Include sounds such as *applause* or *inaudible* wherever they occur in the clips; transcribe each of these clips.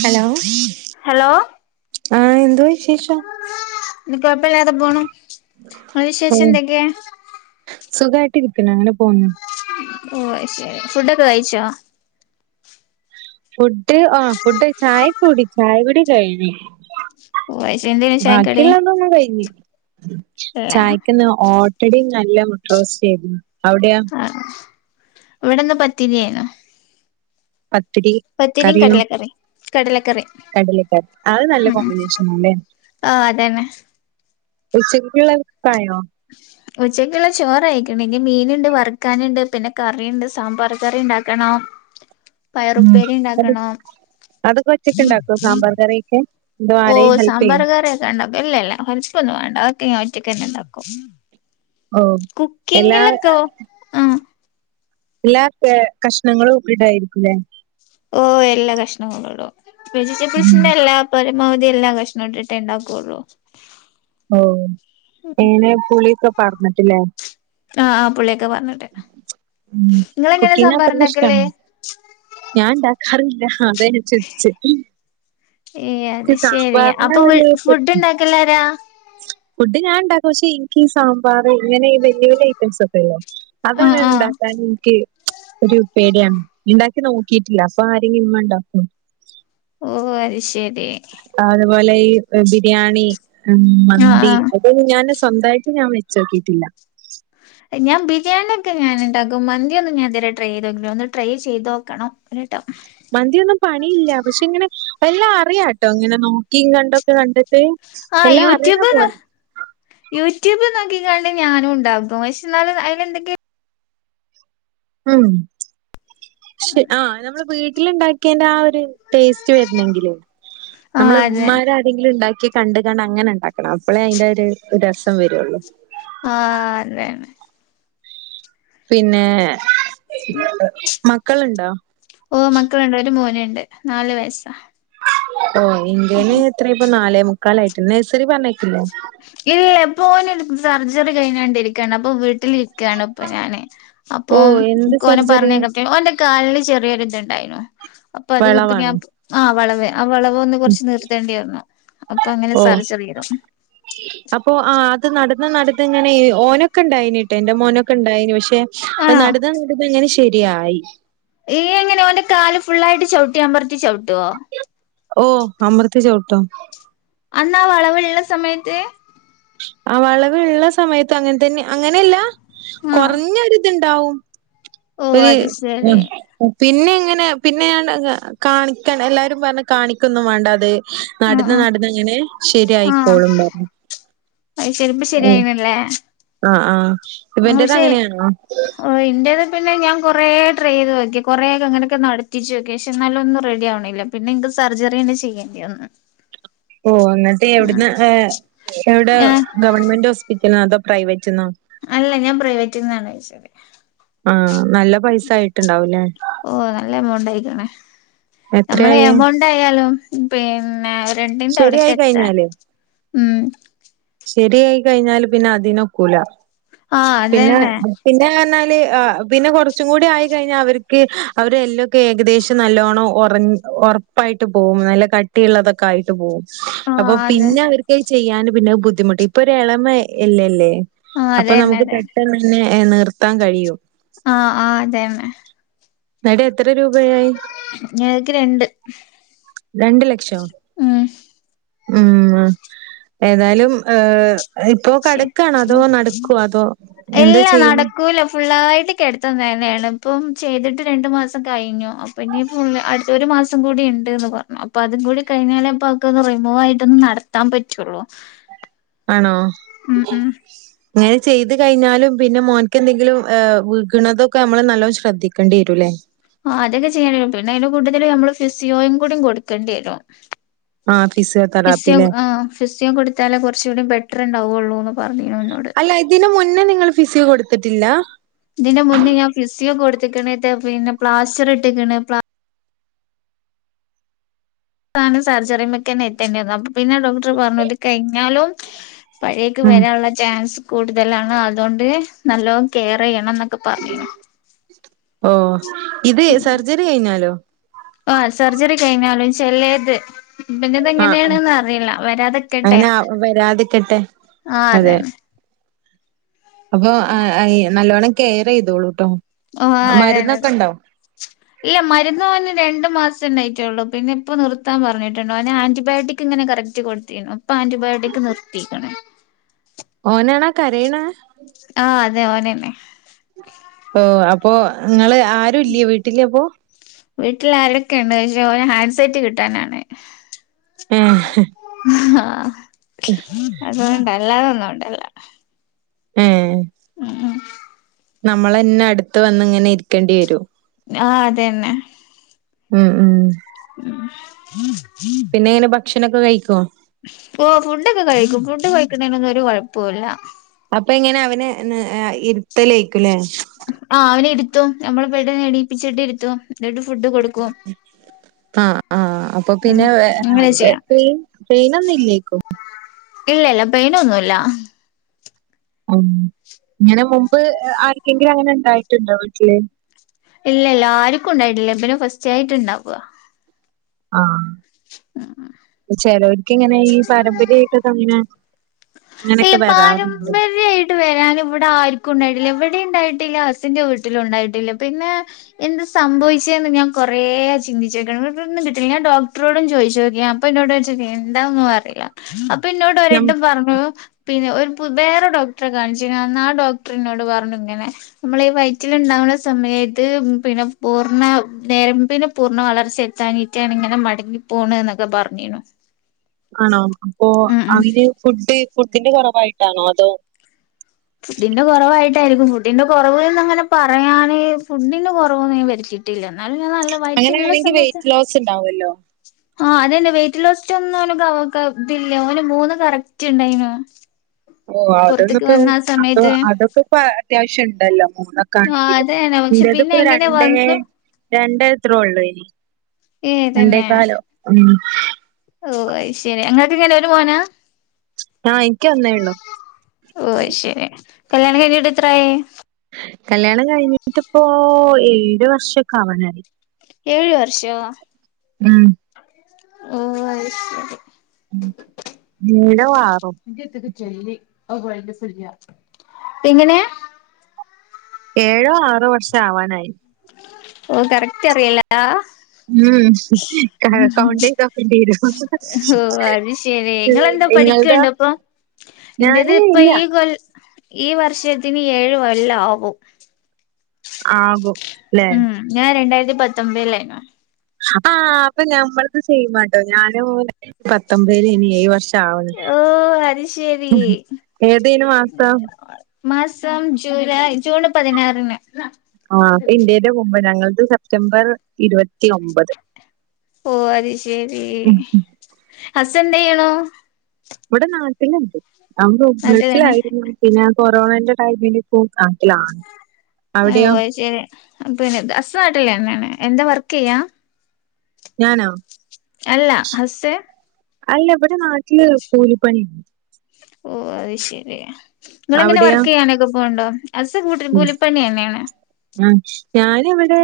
Hello hello ആഹ് എന്തോ വിശേഷം കുഴപ്പല്ലാതെ പോണു ഇങ്ങളെ വിശേഷം ഓഹ് എന്തൊക്കെയ സുഖായിട്ടിരിക്ക്ണ് അങ്ങനെ പോവുന്നു ഓ ശരി ഫുഡൊക്കെ കഴിച്ചോ ഫുഡ് ആഹ് ഫുഡ് ചായ കൂടി ചായ കൂടിയൊക്കെ കഴിഞ്ഞു ഓ അയ്ശരി എന്തേനു ചായക്കടി ബാക്കിള്ളെന്നും കഴിഞ്ഞ് ഇല്ല ചായ്ക്കിന്ന് ഓട്ടടയും നല്ല മുട്ടറോസ്റ്റ് ആയിരുന്നു അവിടെയോ ആഹ് ഇവിടെന്ന് പത്തിരിയെന്നു പത്തിരി കറിയോ കടലക്കറിയും കടലക്കറി കടലക്കറി അത് നല്ല ഉം കോമ്പിനേഷൻ ആല്ലേ ആഹ് അതന്നെ ഉച്ചള്ളക്കുള്ളത്‌ക്കായോ ഉച്ചക്കുള്ള ചോറായിക്ക്ണ് ഇനി മീൻണ്ട് വർക്കാനുണ്ട് പിന്നെ കറിയുണ്ട് സാമ്പാർ കറി ഉണ്ടാക്കണോ ഉം അതൊക്കെ ഒറ്റക്ക് ഉണ്ടാക്കൊ സാമ്പാർ കറിയൊക്കെ അതോ ഓ ആരേലും ഹെൽപ് സാമ്പാർ ചെയ്യോ കറിയൊക്കെ ഉണ്ടാക്കും ഇല്ലല്ല വലിച്ചിപ്പൊന്നും വേണ്ട അതോക്കെ ഞാൻ ഒറ്റയ്ക്ക്ന്നെ ഉണ്ടാക്കും ഓഹ് എല്ലാ കുക്കിങ്ങിലെത്തോ എല്ലാ കഷ്ണങ്ങളും ഇടായിരിക്കുല്ലേ ഓ എല്ലാ കഷ്ണങ്ങളടും ഉം വെജിറ്റബിൾസിന്റെ എല്ലാ പരമാവധി എല്ലാം കഷ്ണം ഇട്ട് ട്ടെ ഇണ്ടാക്കോള്ളു ഓ എങ്ങനെ പുളിയോക്കെ പാർന്നിട്ടിലെ ആഹ് ആഹ് പുള്ളിയൊക്കെ പാർന്നിട്ട് ഉം ഇങ്ങൾ എങ്ങേനേ കുക്കിംഗ് സമ്പാറൊക്കെ അത്രയ്ക്ക് ഇണ്ടാക്കൽ ഇഷ്ടാണ്. ഞാൻ ഉണ്ടാക്കാറില്ല അതാ ഞാൻ ചിരിച്ചേ ഏഹ് അത് ശരി അപ്പൊ ഒരു ഫുഡ് ഉണ്ടാക്കലരാ ഫുഡ് ഞാൻണ്ടാക്കും പക്ഷേ ഇൻക്ക് സാമ്പാർ ഇങ്ങനെ വലിയ വലിയ ഐറ്റംസ് ഒക്കെല്ലേ ആഹ് അതൊക്കെ ആഹ് ഉണ്ടാക്കാൻ ഇനിക്ക് ഒരു പേടിയാണ് ക്ക് നോക്കിയിട്ടില്ല അപ്പൊ ആരെങ്കും ഇമ്മ ഇണ്ടാക്കോ ഓഹ് അയ് ശെരി അതുപോലെ ഈ ബിരിയാണി ഉം ആഹ് മന്തി ആഹ് അതൊന്നും ഞാന് സ്വന്തമായിട്ട് ഞാൻ വെച്ചോക്കിയിട്ടില്ല ഞാൻ ബിരിയാണിയ ഒക്കെ ഞാൻ ഉണ്ടാക്കും മന്തി ഒന്ന് ഞാൻതുവരെ ട്രൈ്തോക്കില്ലോ ഒന്ന് ട്രൈ ചെയ്ത് നോക്കണം ഒരു ടഫ് മന്തിയൊന്നും പണിയില്ല പക്ഷെ ഇങ്ങനെ എല്ലാം അറിയാംട്ടോ ഇങ്ങനെ നോ ക്കി കണ്ടൊക്കെ കണ്ടിട്ട് ആഹ് എല്ലാം അറിയിണ യൂട്യൂബ് പോലെ യൂട്യൂബ് നോക്കിക്കാണ്ട് ഞാനും ഉണ്ടാകും പക്ഷെ എന്നാലും അയിൽ എന്തൊക്കെ ഉം ആഹ നമ്മള് വീട്ടിൽ ഉണ്ടാക്കിയന്റെ ആ ഒരു ടേസ്റ്റ് വരുന്നെങ്കിൽ ആഹ് നമ്മളെ അതെ മ്മാര് ആരെങ്കിലും എന്തെങ്കിലും ഉണ്ടാക്കി കണ്ട്ങ്ങാട് അങ്ങനെ ഉണ്ടാക്കണം അപ്പോളെ അയിന്റെ ഒരു രസം വരുള്ളൂ ആഹ് അതെന്നെ പിന്നെ മക്കളുണ്ടോ ഓ മക്കളുണ്ട് ഒരു മോനുണ്ട് നാല് വയസ്സാ ഓ ഇന്റന് ഇത്രയിപ്പോ നാലേ മുക്കാലായിട്ട് നഴ്സരി പറഞ്ഞേക്കില്ലേ ഇല്ല പോന് സർജറി കഴിഞ്ഞു കൊണ്ടിരിക്കയാണ് അപ്പൊ വീട്ടിൽ ക്കാണ് ഇപ്പൊ ഞാന് ഓ അപ്പൊ എന്ത് ഇന്ക് സർജറിയാ? പറഞ്ഞയ്ക്ക ഓന്റെ കാലിന് ചെറിയൊരു ഇതുണ്ടായിരുന്നു അപ്പൊ അത് പി ഞാ വളവാണ് ആ വളവേ ആ വളവ ഒന്ന് കുറച്ച് നിർത്തേണ്ടിായിന്നു അപ്പൊ അങ്ങനെ ഓ സർജറിചെയ്തു അപ്പൊ ആഹ് അത് നട ത്ങ്ങനെ ഓനൊക്കെ ഉണ്ടായി കേട്ടോ എ്റെ മോനൊക്കെ ഉണ്ടായി പക്ഷെ ആണോ നനെ ശരിയായി ഈ എങ്ങനെയെഓന്റെ കാല് ഫുൾ ആയിട്ട് ചവിട്ടിയാൻ പററ്റത്തി ചവിട്ടുവോ ഓ അമൃത്തി ചവിട്ടും അന്നാ ആ വളവ് ഇള സമയത്ത് ആ വളവ ഉള്ള സമയത്ത് അങ്ങനെ തന്നെ അങ്ങനെയല്ല ആ കുറഞ്ഞൊരി ഇത്ണ്ടാവും ഓ ഒരു അത് ശരി പിന്നെ ഇങ്ങനെ പിന്നെ ഞാൻ കാണിക്കാൻ എല്ലാരും പറഞ്ഞ കാണിക്കൊന്നും വേണ്ട അത് ആ നടന്ന് ആ നടന്ന് അങ്ങനെ ആ ശരിയായിക്കോളും പറഞ്ഞ് അത് ചെലിപ്പ ശരിയായിനല്ലേ ആഹ ആഹ ആ പക്ഷേ ഓ എന്തത് പിന്നെ ഞാൻ കൊറേ ട്രൈ ചെയ്ത് നോക്കി കുറെ ഒക്കെ അങ്ങനൊക്ക നടത്തിച്ച് നോക്കി പക്ഷെ എന്നാലും ഒന്നും റെഡി ആവണില്ല പിന്നെ എക്ക് സർജറി തന്നെ ചെയ്യേണ്ടി വന്ന് ! ! ! ! ! ! ! ! ! *inaudible* ഓ എന്നിട്ട് എവിടന്ന് എവിടെ ഞാൻ ഗവൺമെന്റ് ഹോസ്പിറ്റൽന്ന അതോ പ്രൈവറ്റ്ന്ന അല്ല ഞാൻ പ്രൈവറ്റിൽ നിന്നാണ് വോച്ചത് ആഹ നല്ല പൈസ ആയിട്ടുണ്ടാവൂലേ ഓ നല്ല എമൗണ്ട് ആയിക്കണേ നമ്മള് എത്രയായി? എമൗണ്ട് ആയാലും പിന്നെ രണ്ടിന്റെ അവിടക്ക ശരിയായി എത്താൻ കഴിഞ്ഞാല് ഉം ശരിയായി കഴിഞ്ഞാല് പിന്നെ അതിന് ഒക്കൂല ആഹ് പിന്നെ അതന്നെ പിന്നെ പറഞ്ഞാല് പിന്നെ കുറച്ചും കൂടി ആയി കഴിഞ്ഞാൽ അവർക്ക് അവരെ എല്ലാംൊക്കെ ഏകദേശം നല്ലോണം ഒറ ഒറപ്പായിട്ട് പോവും നല്ല കട്ടിയുള്ളതൊക്കെ ആയിട്ട് പോവും ആഹ് അപ്പൊ അതെ പിന്നെ അവർക്ക് ചെയ്യാന് പിന്നെ ബുദ്ധിമുട്ട് ഇപ്പൊ ഒരു എളമ ഇല്ലല്ലേ ആഹ് അപ്പ അതന്നെ നമുക്ക് അതന്നെ പെട്ടെന്ന് തന്നെ നിർത്താൻ കഴിയും ആഹ ആ അതെന്നേ എന്നാലും എത്ര രൂപയായി ഞങ്ങക്ക് രണ്ട് രണ്ടു ലക്ഷം ഉം ഉം ഏതാലും ഏ ഇപ്പോ ശരി കടക്കണോ അതോ നടക്കുവ അതോ എന്താ ഇല്ല ചെയ്യുന്ന നടക്കൂല ഫുള്ളായിട്ട് കിടത്ത തന്നെയാണ് ഇപ്പം ചെയ്തിട്ട് രണ്ട് മാസം കഴിഞ്ഞു അപ്പം ഇനിപ്പ അടുത്തൊരു മാസം കൂടി ഉണ്ട്ന്ന് പറഞ്ഞു അപ്പൊ അതും കൂടി കഴിഞ്ഞാലേ അപ്പൊ അവക്കന്ന് റിമൂവ് ആയിട്ടൊന്ന് നട എത്താൻ പറ്റുള്ളൂ ആണോ ഉം ഉം അങ്ങനെ ചെയ്ത് കഴിഞ്ഞാലും പിന്നെ മോൻക്ക് എന്തെങ്കിലും ഏഹ് വിഗ്ണതൊക്കെ നമ്മള് നല്ലോണം ശ്രദ്ധിക്കേണ്ടി വരുംല്ലേ ആ അതൊക്കെ ചെയ്യേണ്ടരും പിന്നെ അതിൻ്റെ കൂട്ടത്ത്‌ല് നമ്മള് ഫ്യുസിയോയും കൂടി കൊടുക്കേണ്ടി വരും ആഹ് ഫിസിയോതെറാപ്പി ഫിസിയോ ല്ലേ? ആ ഫിസിയോ കൊട് ത്താലേ കൊർച്ചുകൂടി ബെറ്റർ ഉണ്ടാവുള്ളൂ ന്ന് പർഞ്ഞീനു ഇന്നോട് അല്ല ഇതിന് മുന്നെ നിങ്ങൾ ഫിസിയൊ കൊടുത്തിട്ടില്ല ഇതിന് മുന്നേ ഞാൻ ഫിസിയോ കൊടുത്ത്ക്ക്ണ് ത്ത പിന്നെ പ്ലാസ്റ്റർ ഇട്ട്ക്ക്ണ് ണ് സർജറിമക്കെന്നെ എത്തേണ്ടി വന്നു അപ്പ പിന്നെ ഡോക്ടർ പർഞ്ഞു ഇത് കഴിഞ്ഞാലും പനി യൊക്കെ ഉം വരാനുള്ള ചാൻസ് കൂടുതലാണ് അതുകൊണ്ട് നല്ലോണം കെയർ ചെയ്യണം എന്നൊ ക്കെ പർഞ്ഞു ഓഹ് ഇത് സർജറി കഴിഞ്ഞാലോ ആഹ് സെർജറി കഴിഞ്ഞാലും ചെലേത് പിന്നെ ആഹ് ആഹ് ഇതെങ്ങനെയാണ്ന്ന് അറിയില്ല വരാതെക്കട്ടെ അങ്ങനെ വരാതിക്കട്ടെ. ആഹ് അതെ അതെന്നെ അപ്പൊ നല്ലോണ്ണം കെയർ ചെയ്തോളൂട്ടോ ഓഹ് മരുന്നൊക്കെ അതാണത് ഇണ്ടോ ഇല്ല മരുന്ന് ഓന് രണ്ട് മാസം ഉണ്ടായിട്ടുള്ളൂ പിന്നെ ഇപ്പം നിർത്താൻ പറഞ്ഞിട്ടുണ്ട് ഓന് ആന്റിബയോട്ടിക് ഇങ്ങനെ കറക് റ്റ് കൊട്ത്തീനു ഇപ്പൊ ആന്റിബയോട്ടിക് നിർത്തീക്ക്ണ് ഓനാണാ കരയ്ണ ആഹ് അതെ ഓനന്നെ ഓഹ് അപ്പൊ ഇങ്ങള് ആരും ഇല്ല്യേ വീട്ടില് ഇപ്പോ വീട്ടിൽ ആരൊക്കെ ഉണ്ട് ഓന് ഹാൻഡ് സെറ്റ് കിട്ടാനാണ് ഏഹ് ആ അതോണ്ടാ അല്ലാതെ ഒന്നോണ്ടു അല്ല ഏഹ് ഉം നമ്മളന്നെ അടുത്ത് വന്ന് ഇങ്ങനെ ഇരിക്കേണ്ടി വരും ആഹ് അതന്നെ ഉം ഉം *inaudible* നീ എങ്ങനെ ഭക്ഷണൊക്കെ കഴിക്കുവോ ഓഹ് ഫുഡൊക്കെ കഴിക്കും ഫുഡ് കഴിക്ക്ണേനൊന്നും ഒരു കൊഴ്പ്പൊ ഇല്ല അപ്പൊ എങ്ങനെ അവന് *unintelligible* ഇരുത്തലേക്കൂല്ലേ ആഹ് അവനെ ഇരുത്തും നമ്മള് ബെഡ് എണീപ്പിച്ചിട്ട് ഇരുത്തും എന്നിട്ട് ഫുഡ് കൊടുക്കും ആഹ് ആഹ് ആഹ് അപ്പൊ ഉം പിന്നെ അങ്ങനെ വേ ചെയ്യാം പെയ്നൊന്നും ഇല്ലേക്കും ഇല്ലല്ല പെയ്ന് ഒന്നുല്ല ഉം ഇങ്ങനെ മുമ്പ് ആർക്കെങ്കിലും അങ്ങനെ ഉണ്ടായിട്ടുണ്ടോ വീട്ടില് ഇല്ലല്ല ആർക്കും ഉണ്ടായിട്ടില്ല ഇവന് ഫസ്റ്റ് ആയിട്ട്ണ്ടാവാ ആ ചേലോൽക്ക് ഇങ്ങനെ ഈ പാരമ്പര്യായിട്ടൊക്കെ ഇങ്ങനെ ഇങ്ങനൊക്കെ വരാറ്ണ്ട് ട്ട് വരാൻ ഇവിടെ ആർക്കും ഉണ്ടായിട്ടില്ല ഇവ്ടിം ഉണ്ടായിട്ടില്ല അസിന്റെ വീട്ടിലും ഉണ്ടായിട്ടില്ല പിന്നെ എന്ത് സംഭവിച്ചേന്ന് ഞാൻ കൊറേ ചിന്തിച്ച്ക്ണ് ന്നട്ടൊന്നും കിട്ട്നില്ല ഞാൻ ഡോക്ടറോടും ചോയിച്ചു നോക്കി അപ്പൊ എന്നോട് *unintelligible* എന്താന്നും അറിയില്ല അപ്പൊ ഇന്നോട് ഒരട്ടം പർഞ്ഞു പിന്നെ ഒരു പു വേറെ ഡോക്ടറെ കാണിച്ചീന്ന് അന്ന് ആ ഡോക്ടറിനോട് പർഞ്ഞു ഇങ്ങനെ നമ്മളീ വയറ്റിൽ ഉണ്ടാവുന്ന സമയത് പിന്നെ പൂർണ്ണ നെരമ്പിന് പൂർണ്ണ വളർച്ചെത്താഞിട്ടാണ് ഇങ്ങനെ മടങ്ങി പോണ് എന്നൊക്കെ പറഞ്ഞീന്നു ആണോ അപ്പോ ഉം അയ്ന് ഫുഡ് ഫുഡിന്റെ കൊറവായിട്ടാണോ അതോ ഫുഡിന്റെ കൊറവായിട്ടായിരിക്കും ഫുഡിന്റെ കൊറവ്ന്ന് അങ്ങനെ പറയാന് ഫുഡിന്റെ കൊറവൊന്നും വര്ത്തീ ട്ടില്ല എന്നാലും ഞാൻ നല്ല വയറ്റിലുള്ള അങ്ങനെയാണെങ്കിൽ സമയത്ത് വെയിറ്റ് ലോസ് ഉണ്ടാവുമല്ലോ ആഹ് അതെന്നെ വെയിറ്റ് ലോസ് ഒന്നും ഓന് ഇല്ല ഓന് മൂന്ന് കറക്റ്റ് ഉണ്ടായിനു ഓ അതൊന്നു പുറത്തേക്ക് ഇപ്പോ വന്ന ആ അപ്പ സമയത്ത് അതൊക്കെ ഇപ്പ അത്യാവശ്യണ്ടല്ലോ മൂന്നൊ ക്കെ ആഹ് ആണങ്കിലും അതന്നെ പക്ഷെ പിന്നെ ഇന്റതുപ്പോ എങ്ങനെ രണ്ടേ വന്നു രണ്ടേത്രോ ഒള്ളേനി ഏഹ് രണ്ടേക്കാലോ ഉം ഓ അയ്ശരി അങ്ങക്ക് എങ്ങനെ ഒരു മോനാ ആ എനിക്ക് ഒന്നേ ഉള്ളൂ ഓ അഹ്ശരി കല്യാണം കഴിഞ്ഞിട്ട് എത്രായി കല്ല്യാണം കഴിഞ്ഞിട്ടിപ്പോ ഏഴ് വർഷൊക്കെ ആവാനായി ഏഴ് വർഷോ ഉം ഉ അഹ്ശരി ഏഴോ ആറോ എങ്ങനെ ഏഴോ ആറോ വർഷം ആവാനായി ഓ കറക്റ്റ് അറയില്ല ഉം കൗണ്ടെയ്തോക്കണ്ടെരും ശരി നിളെങ്ങന്താ പഠിക്കണ്ട് അപ്പൊ ഇന്റത് ഞാന് ഇപ്പൊ ഇല്ല ഈ കൊ ഈ വർഷത്തിന് ഏഴ് കൊല്ല ആവും ആവും ഉം ഞാൻ രണ്ടായിരത്തി പത്തൊമ്പതിലായിരുന്നു ആഹ് അപ്പൊ ഞമ്മൾത് സെയിം ആട്ടോ ഞാൻ രണ്ടായിരത്തി പത്തൊമ്പതിലേനി ഏഴ് വർഷം ആവണ് ഓഹ് അത്ശരി ഏതേനു മാസം മാസം ജൂലൈ ജൂണ് പതിനാറിന് ആഹ് അപ്പ ഇന്റെ മുമ്പ് ഞങ്ങൾത് സെപ്റ്റംബർ ഇരുവത്തി ഒമ്പത് ഓ അത്ശരി ഉം ഹസ്ന്തേയ്യുണൂ ഇവിടെ നാട്ടിലുണ്ട് *inaudible* നാട്ടിലെന്നെ ഗൾഫിലായിരുന്നു പിന്നെ കൊറോണന്റെ ടൈമിൽ ഇപ് നാട്ടിലാണ് അവിടെയോ ശരി പിന്നെ അസ് നാട്ടിലന്നെയാണ് എന്താ വർക്ക്യ്യാ ഞാനോ അല്ല ഹസ് അല്ല ഇവിടെ നാട്ടില് കൂലിപ്പണി ഓഹ് അത് ശരി നിങ്ങളെങ്ങനെ അവിടെയോ വർക്ക് ചെയ്യാനൊക്കെ പോണ് ണ്ടോ ഹസ് കൂട്ടരും ഉം. കൂലിപ്പണിന്നെയാണ് ഉം ഞാനിവിടെ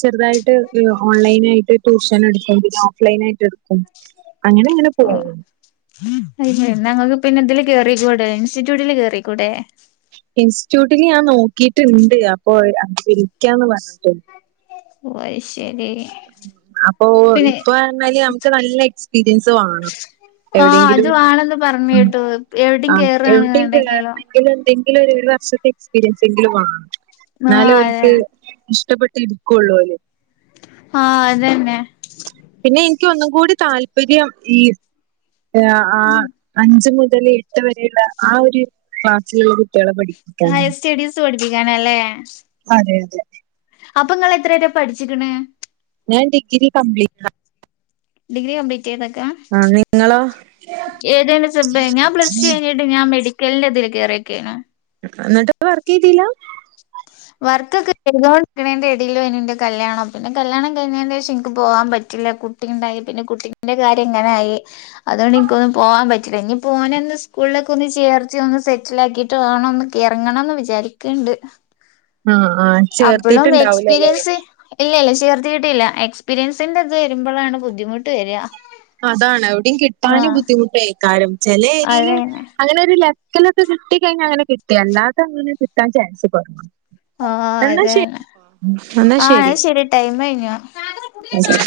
ചെറുതായിട്ട് ഓൺലൈൻ ആയിട്ട് ട്യൂഷൻ എടുക്കും പിന്നെ ഓഫ് ലൈനായിട്ട് എടു ക്കും അങ്ങനെങ്ങനെ പോവും അഹ് ശരി ന്നാ ഇങ്ങക്ക് പിന്നെ ഇതില് കേറിക്കൂടെ ഇൻസ്റ്റിറ്റ്യൂട്ടില് കേറിക്കൂടെ ഇൻസ്റ്റിറ്റ്യൂട്ടില് ഞാൻ നോക്കിയിട്ടുണ്ട് അപ്പോ വിളിക്കാന്ന് പറഞ്ഞിട്ടുണ്ട് ഓഹ് അയ് ശരി അപ്പൊ ഇപ്പ പറഞ്ഞാല് നമുക്ക് നല്ല എക്സ്പീരിയൻസ് വാണം ആഹ് അത് വേണെന്ന് പറഞ്ഞ് കേട്ടു എവിടെം കേറാണ് ന്ന്ണ്ടങ്കിലും ഇതെന്തെങ്കിലൊരു ഒരു വർഷത്തെ എക്സ്പീരിയൻസ് എങ്കിലും വാണം ആ എന്നാലേ അതെ ഓൽക്ക് ഇഷ്ടപ്പെട്ട് എടുക്കൊള്ളോലോ ആഹ് അതന്നെ പിന്നെ എനിക്ക് ഒന്നും കൂടി താല്പര്യം ഈ ആഹ് അഞ്ച് മുതൽ എട്ട് വരെയുള്ള ആ ഒരു ക്ലാസ്സിലുള്ളൊരു കുട്ടികളെ പഠപ്പിക്കാൻ സ്റ്റടീസ് പഠിപ്പിക്കാനല്ലേ അതെ അതെ അപ്പൊങ്ങളെത്ര വരെ പഠിച്ചിക്കണ് ഞാൻ ഡിഗ്രി കംപ്ലിറ്റഡാ ഡിഗ്രി കംപ്ലീറ്റ് ചെയ്ത്ക്ക ആഹ് നിങ്ങളോ ഏതേനു സബ് ഞാൻ പ്ലസ് റ്റു കഴിഞ്ഞ് ട്ട് ഞാൻ മെഡിക്കലിന്റെ ഇതിൽ കേറിക്കയാണ് എന്നിട്ട് വർക്ക് ചെയ്തീലാ വർക്കൊക്കെ ചെയ്തോണ്ടിക്കണേന്റെ എടേലേനു ന്റെ കല്യാണം പിന്നെ കല്ല്യാണം കഴിഞ്ഞേന്റെ ശേഷം എന്ക്ക് പോവാൻ പറ്റീല കു ട്ടിണ്ടായി പിന്നെ കുട്ടിന്റെ കാര്യം ഇങ്ങനായി അതുകൊണ്ട് എനിക്കൊന്ന് പോവാൻ പറ്റീല ഇനിപോനെ ഒന്ന് സ്കൂളിലൊക്കെ ഒന്ന് ചേർത്തി ഒന്ന് സെ റ്റിലാക്കിട്ട് വേണം ഒന്ന് കെറങ്ങണംന്ന് വിചാരിക്ക്ണ്ട് ആഹ് ആഹ് അപ്പളും ചേർത്തിട്ടുണ്ടാവൂലല്ലേ എക്സ്പീരിയൻസ് ഇല്ല ഇല്ല ചേർത്തീട്ടില്ല എക്സ്പീരിയൻസിന്റെ ഇത് വരുമ്പളാണ് ബുദ്ധിമുട്ട് വര്വാ അതാണ് എവിടെയും കിട്ടാനും ബുദ്ധിമുട്ടേയ്ക്കാരം ചെലെ ഏരിയേല് അതന്നെ അങ്ങനെ ഒരു ലെ ചെലത് കിട്ടിഴിഞ്ഞാൽ അങ്ങനെ കിട്ടി അല്ലാതെ അങ്ങനെ കിട്ടാൻചാൻസ് കൊറവാ ആഹ് എന്നാ ശ അതന്നെ എന്നാ ആഹ് ശരി അത് ടൈം കഴിഞ്ഞു ഓക്കെ